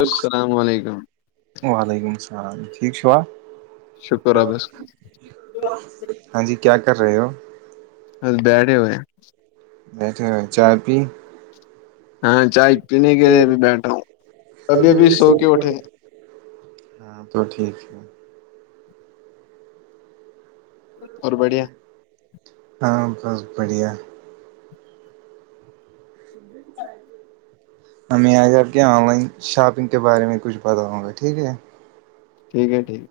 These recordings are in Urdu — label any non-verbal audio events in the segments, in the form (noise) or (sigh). الل السلام علیکم وعلیکم السلام ہاں ٹھیک چا شکر ہے بس ہاں جی کیا کر رہے ہو ے ہوئے اا چائے پی ہاں چائے پینے کے لیے بھی بیٹھا ہوں ابھی ابھی سو کے اٹھے ہیں ہاں تو ٹھیک ہے اور بڑھیا ہاں بس بڑھیا س ہم آ کر آ کے آن لائن شاپنگ کے بارے میں کچھ بتاؤں گا ٹھیک ہے ٹھیک ہے ٹھیک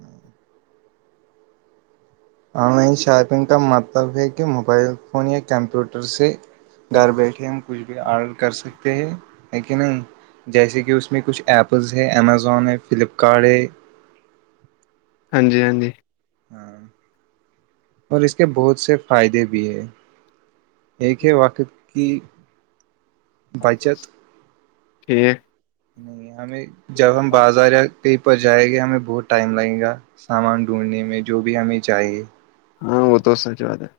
ہاں آن لائن شاپنگ کا مطلب ہے کہ موبائل فون یا کمپیوٹر سے ہے، گھر بیٹھے ہم کچھ بھی آرڈر کر سکتے ہیں ہے کہ نہیں جیسے کہ اس میں کچھ ایپلز ہے امزون ہے فلپکارٹ ہے ہاں جی ہاں جی ہاں اور اس کے بہت سے فائدے بھی ہے ایک ہے واق جی بچت ٹھ نہیں ہمیں جب ہم بازار کہیں پر جائیں گے ہمیں بہت ٹائم لگے گا سامان ڈھونڈنے میں جو بھی ہمیں چاہیے ہاں وہ تو سر جود ہے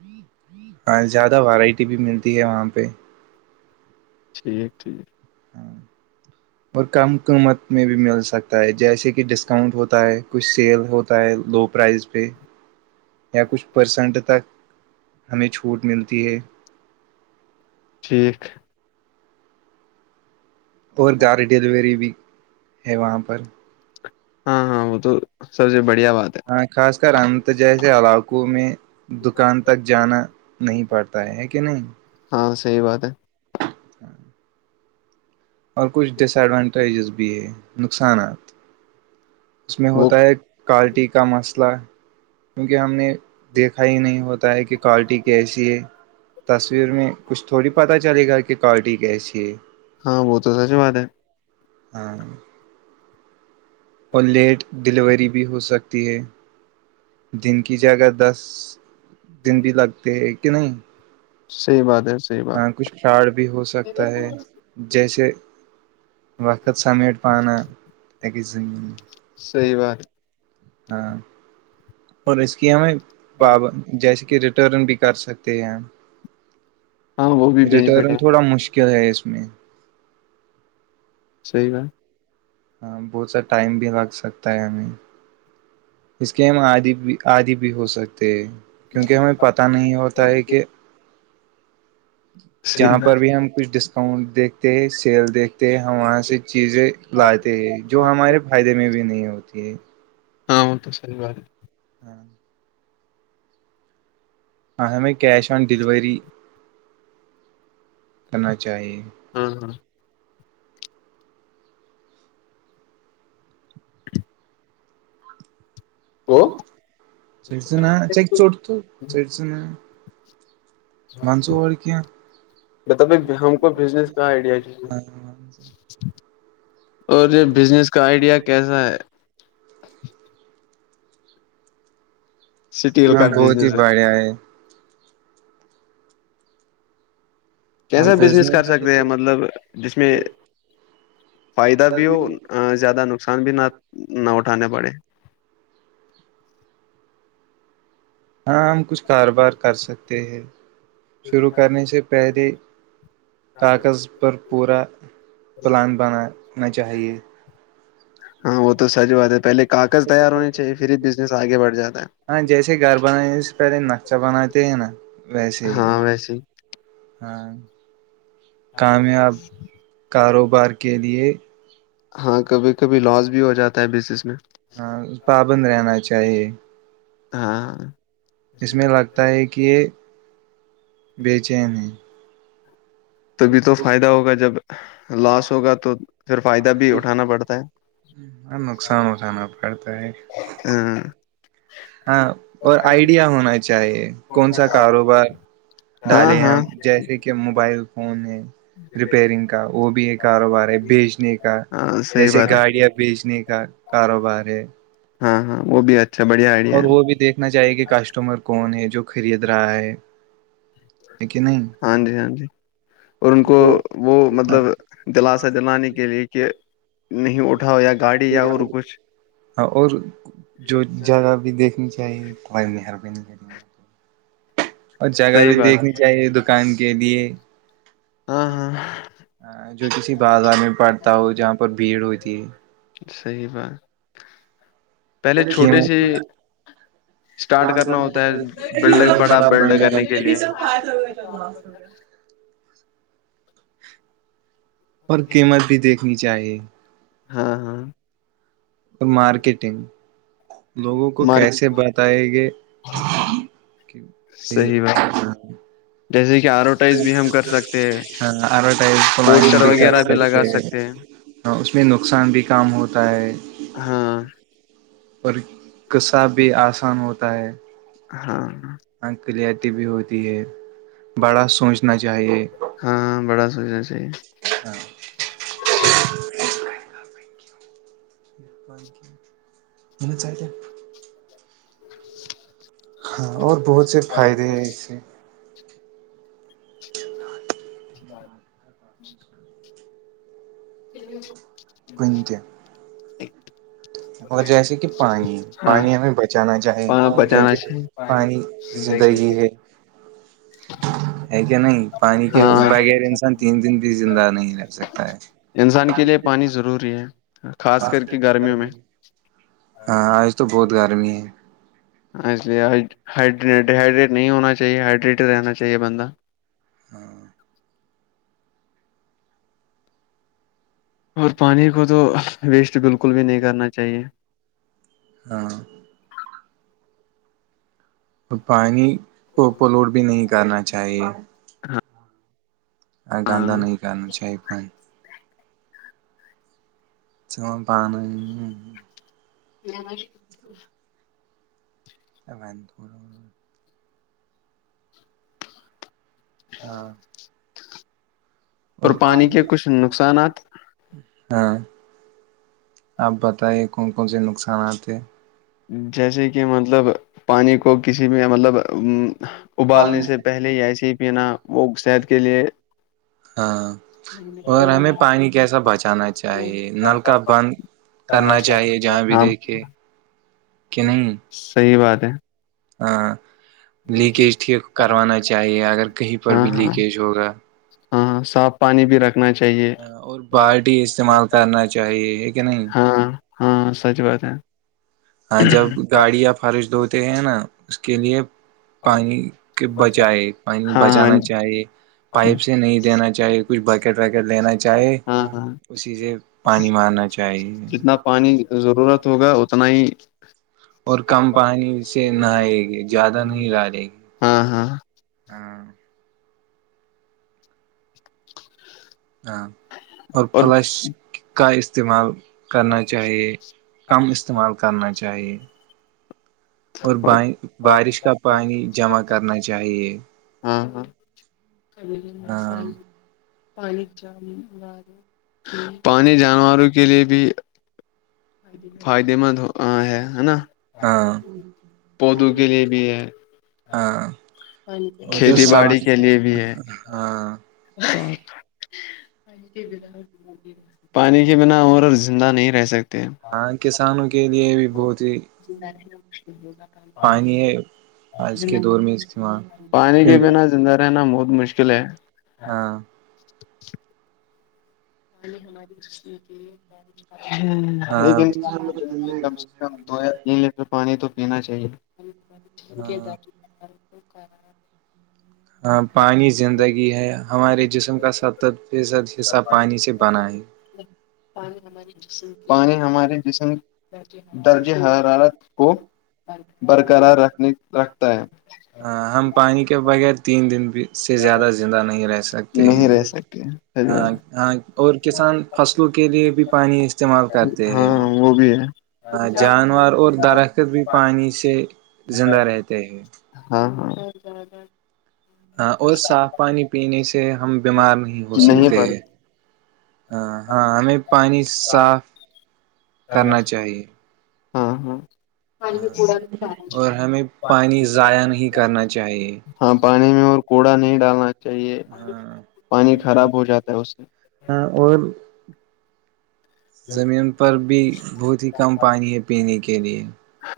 جی ہاں زیادہ ورائٹی بھی ملتی تی ہے وہاں پہ ٹھیک ٹھیک اور کم قیمت میں بھی مل سکتا ہے جیسے کہ ڈسکاؤنٹ ہوتا ہے کچھ سیل ہوتا ہے لو پرائز پہ یا کچھ پرسنٹ تک ہمیں چھوٹ ملتی ہے ٹھیک اور گاڑ ڈلیوری بھی ہے وہاں پر ہاں ہاں وہ تو سبزی بڑ ہاں خاص کر انت جیسے علاقوں میں دکان تک جانا نہیں پڑتا ہے کہ نہیں ہاں صحی بات ہے ہاں اور کچھ ڈس ایڈوانٹیجز بھی بھی ہے نقصانات اس میں وہ ہوتا ہے کوالٹی کا مسئلہ کیونکہ ہم نے دیکھا ہی نہیں ہوتا ہے کہ کوالٹی کیسی ہے تصویر میں کچھ تھوڑی پتا چلے گا کہ کی کوالٹی کیسی ہے ہاں وہ تو سچ بات ہے ہاں اور لیٹ ڈیلیوری بھی ہو سکتی ہے دن کی جگہ دس دن بھی لگتے ہیں تین صحیح بات ہے صحیح ہاں کچھ فراڈ بھی ہو سکتا ہے بات جیسے وقت سمیٹ پانا کہ جن صحی بات ہاں اور اس ہے، کی ہمیںاب جیسے کہ ریٹرن بھی کر سکتے ہیں ہم ہاں وہ بھی بینیفٹ ریٹرن ہے تھوڑا مشکل ہے اس میں صحیح بات ہاں بہت سا ٹائم بھی لگ سکتا ہے ہمیں اس کے ہم آدی بھی آدی بھی ہو سکتے ہیں کیونکہ ہمیں بات پتہ نہیں ہوتا ہے کہ صحیح جہاں پر بھی ہم کچھ ڈسکاؤنٹ دیکھ کہ سیل دیک ت ہم وہاں سے چیزیں لاتے ہیں جو بات ہمارے فائدے میں بھی نہیں ہوتی کہ ہاں وہ تو سر باار ہاں آیں ہم کیش آن ڈلوری کرنا چاہیے ہاں ہاں وہ چھر سےنا چیک چوٹ تو چر سےنا وان سا اور کیا بتابے ہم کو بزنس کا آئیڈیا چاہیے اور یہ بزنس کا آئیڈیا کیسا ہے سٹیل ہاں کا بہت ہی بزنس بڑیا ہے کیسا بزنس کر سکتے ہیں مطلب جس میں فائدہ بھی ہو زیادہ نقصان بھی نہ نہ اٹھانے پڑے ہاں ہم کچھ کاروبار کر سکتے ہیں شروع کرنے سے پہلے کاغذ پر پورا پلان بنا نہ چاہیے ہاں وہ تو سچی بات ہے پہلے کاغذ تیار ہونے چاہیے پھر ہی بزنس آگے بڑھ جاتا ہے ہاں جیسے گھر بنانے سے پہلے نکشہ بناتے ہیں نا ویسے ہی ہاں ویسے ہی ہاں کامیاب کاروبار کے لے ہاں کبھی کبھی لاس بھی ہو جاتا ہے بزس میں ہاں پابند رہنا چاہیے ہاں اس میں لگتا ہے کہ یہ بی چ نہیں تبھی تو فائدہ ہوگا جب لاس ہوگا تو پھر یا فائدہ بھی اٹھانا پڑتا ہے ہ نقصان اٹھانا پڑتا ہے ہاں اور آئیڈیا ہونا چاہیے کون سا ہاں کاروبار ڈالے ہم ہاں ہاں جیسے کہ موبائل فون ہے ریپرینگ کا وہ بھی یہ کاروبار ہے بیچنے کا ہاں صحیح جیسے بات ہے گاڑیاں بیچنے کا کاروبار ہے ہاں ہاں وہ بھی اچھ اور وہ بھی دیکھنا چاہیے کہ کسٹمر کون ہے جو خرید رہا ہے ہاں جی ہاں جی اور ان کو وہ مطلب دلاسا دلانے کے لیے کہ نہیں اٹھاؤ یا گاڑی یا اور کچھ اں اور جو جگہ بھی دیکھنی چاہیے (unintelligible) اور جگہ صحیح بھی بات دیکھنی چاہیے دکان کی کے لیے ہاں ہاں جو کسی بازار میں پڑتا ہو جہاں پر بھیڑ ہو ت صحیح بات پہلے ہے چھوٹے سے قیمت اسٹارٹ کرنا ہوتا ہے بلڈ بڑا بلڈ کرنے کے لیے اور قیمت بھی دیکھنی چاہیے ہاں ہاں مارکیٹنگ لوگوں کو مارک کیسے بتائے گے کہ پھر صحیح بات جیسے کہ ایڈورٹائز بھی ہم کر سکتے ہیں ہاں ایڈورٹائزائن بھی کر سکتے ہیں ہ اس میں نقصان بھی کام ہوتا ہے ہاں اور قصہ بھی آسان ہوتا ہے ہاں ہاں کلیئرٹی بھی ہوتی ہے بڑا سوچنا چاہیے ہاں بڑا سوچس ہاں (unintelligible) منا چاہاہ کیا ج ہاں اور بہت سے فائدے ہیں اس سے (inaudible) جی کنت اور جیسے کہ پانی پانی ہاں ہمیں بچانا چاہے بچانا کیونکہ چاہیے پانی زندگی ہے ہے کیا نہیں پانی کے ہاں بغیر انسان تین دن بھی زندہ نہیں رہکھ سکتا ہے انسان کے لیے پانی ضروری ہے خاص کر کے گرمیوں میں ہاں آج تو بہت گرمی ہے اس اس لی ہ ہائڈریٹ نہیں ہونا چاہیے ہائڈریٹ رہنااہے (unintelligible) (inaudible) ہاں اور پانی کو تو ویسٹ بالکل بھی نہیں کرنا چاہیے ہاں پانی اوپلوڈ بھی نہیں کرنا چاہیے ہاں گندا نہیں (unintelligible) (inaudible) پانی ج اب ہاں اور پانی کے کچھ نقصانات ہاں آپ بتائیے کون کو سے نقصانات ہے جیسے کہ مطلب پانی کو کسی بھی مطلب ہ ابالنے سے وہ صحت کے لیے ہاں اور ہمیں پانی کیسا بچانا چاہیے نل کا بند کرنا چاہیے جہاں بھی دیکھے کہ نہیں صحی بات ہے ہاں لیکیج ٹھیک کروانا چاہیے اگر کہیں پر ہاں بھی ہاں لیکیج ہوگا ہاں ہاں صاف پانی بھی رکھنا چاہیے اور بالٹی استعمال کرنا چاہیے کہ نہیں ہاں ہاں سچ بات ہے ہاں جب گاڑیاں فرش دھوتے ہیں نا اس کے لیے پانی کے بچائے پانی ہاں ہاں بچانا چاہیے پائپ سے نہیں دینا چاہیے کچھ بکٹ وکیٹ لینا چاہے ہاں ہاں اسی سے پانی مارنا چاہیے جتنا پانی ضرورت ہوگا اتنا ہی اور کم پانی سے نہائے گی زیادہ نہیں ڈالے گی ہاں ہاں ہاں ہاں اور فلش کا استعمال کرنا چاہئے کم استعمال کرنا چاہیے اور ب ہاں بارش کا پانی جمع کرنا چاہیے خبلہس ہاں پانی جام پانی جانوروں کے لیئے بھی فائد مند ہے ہے نا ہاں پودوں کے لیے بھی ہے ہاں اور جو کھیتی سب باڑی کے لیے بھی ہے ہاں پانی کے بنا اور زندہ نہیں رہ سکتے ہاں کسانوں کے لیے بھی بہت ہی پانی ہے آج کے دور میں استعمال پانی کے کیوں بنا زندہ رہنا مت مشکل ہے ہاں ہم ہماری کے ایک ہاں انسان کو دن میں کم سے کم دو یا تین لیٹر پانی تو پینا چاہیے ٹھیک ہے ت ہاں توک ہاں پانی زندگی ہے ہمارے جسم کا ستر فیصد حصہ پانی سے بنا ہے پانی ہمارے جسم درجہ حرارت کو برقرارکھ رکھتا ہے ہم پانی کے بغیر تین دن بھی سے زیادہ زندہ نہیں رہ سکتے نہیں ہیں رہ سکتے ہ ہ اور کسان فصلوں کے لیے بھی پانی استعمال کرتے ہاں وہ ہیں بھی ہے جانور اور درخت بھی پانی سے ج زندہ رہتے ہیں ہ ج ہ ہاں اور صاف پانی پینے سے سے ہم بیمار نہیں ہو سکتے ہیں ہاں ہاں ہمیں پانی صاف کرنا چاہیے ہاں ہاں اور ہمیں پانی ضائع نہیں کرنا چاہیے ہاں پانی میں اور کوڑا نہیں (inaudible) چاہیے ہاں پانی خراب ہو جاتا ہے اس سے ہاں اور زمین پر بھی بہت ہی کم پانی ہے پینے کے لیئے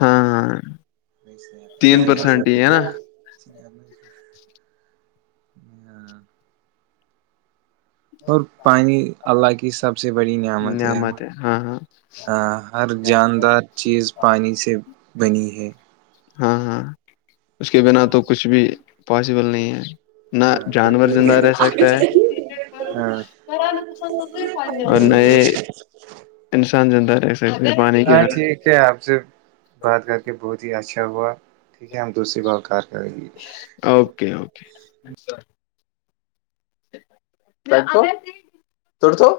ہاں ہاں تین پرسینٹ پرسٹ ہی ہے کیا نا جد اور پانی اللہ کی سب سے بڑی نعمت ہے ا ہر جاندار چیز پانی سے بنی ہے ہاں ہاں اس کے بنا تو کچھ بھی پاسبل نہیں ہے نہ جانور زندہ رہ سکتا ہے ہاں اور نئے انسان ج (inaudible) ہاں ٹھیک ہے آپ سے بات کر کے بہت ہی اچھا (inaudible) دوسری بار کار کریں گے اوکے اوکے کو توڑ توو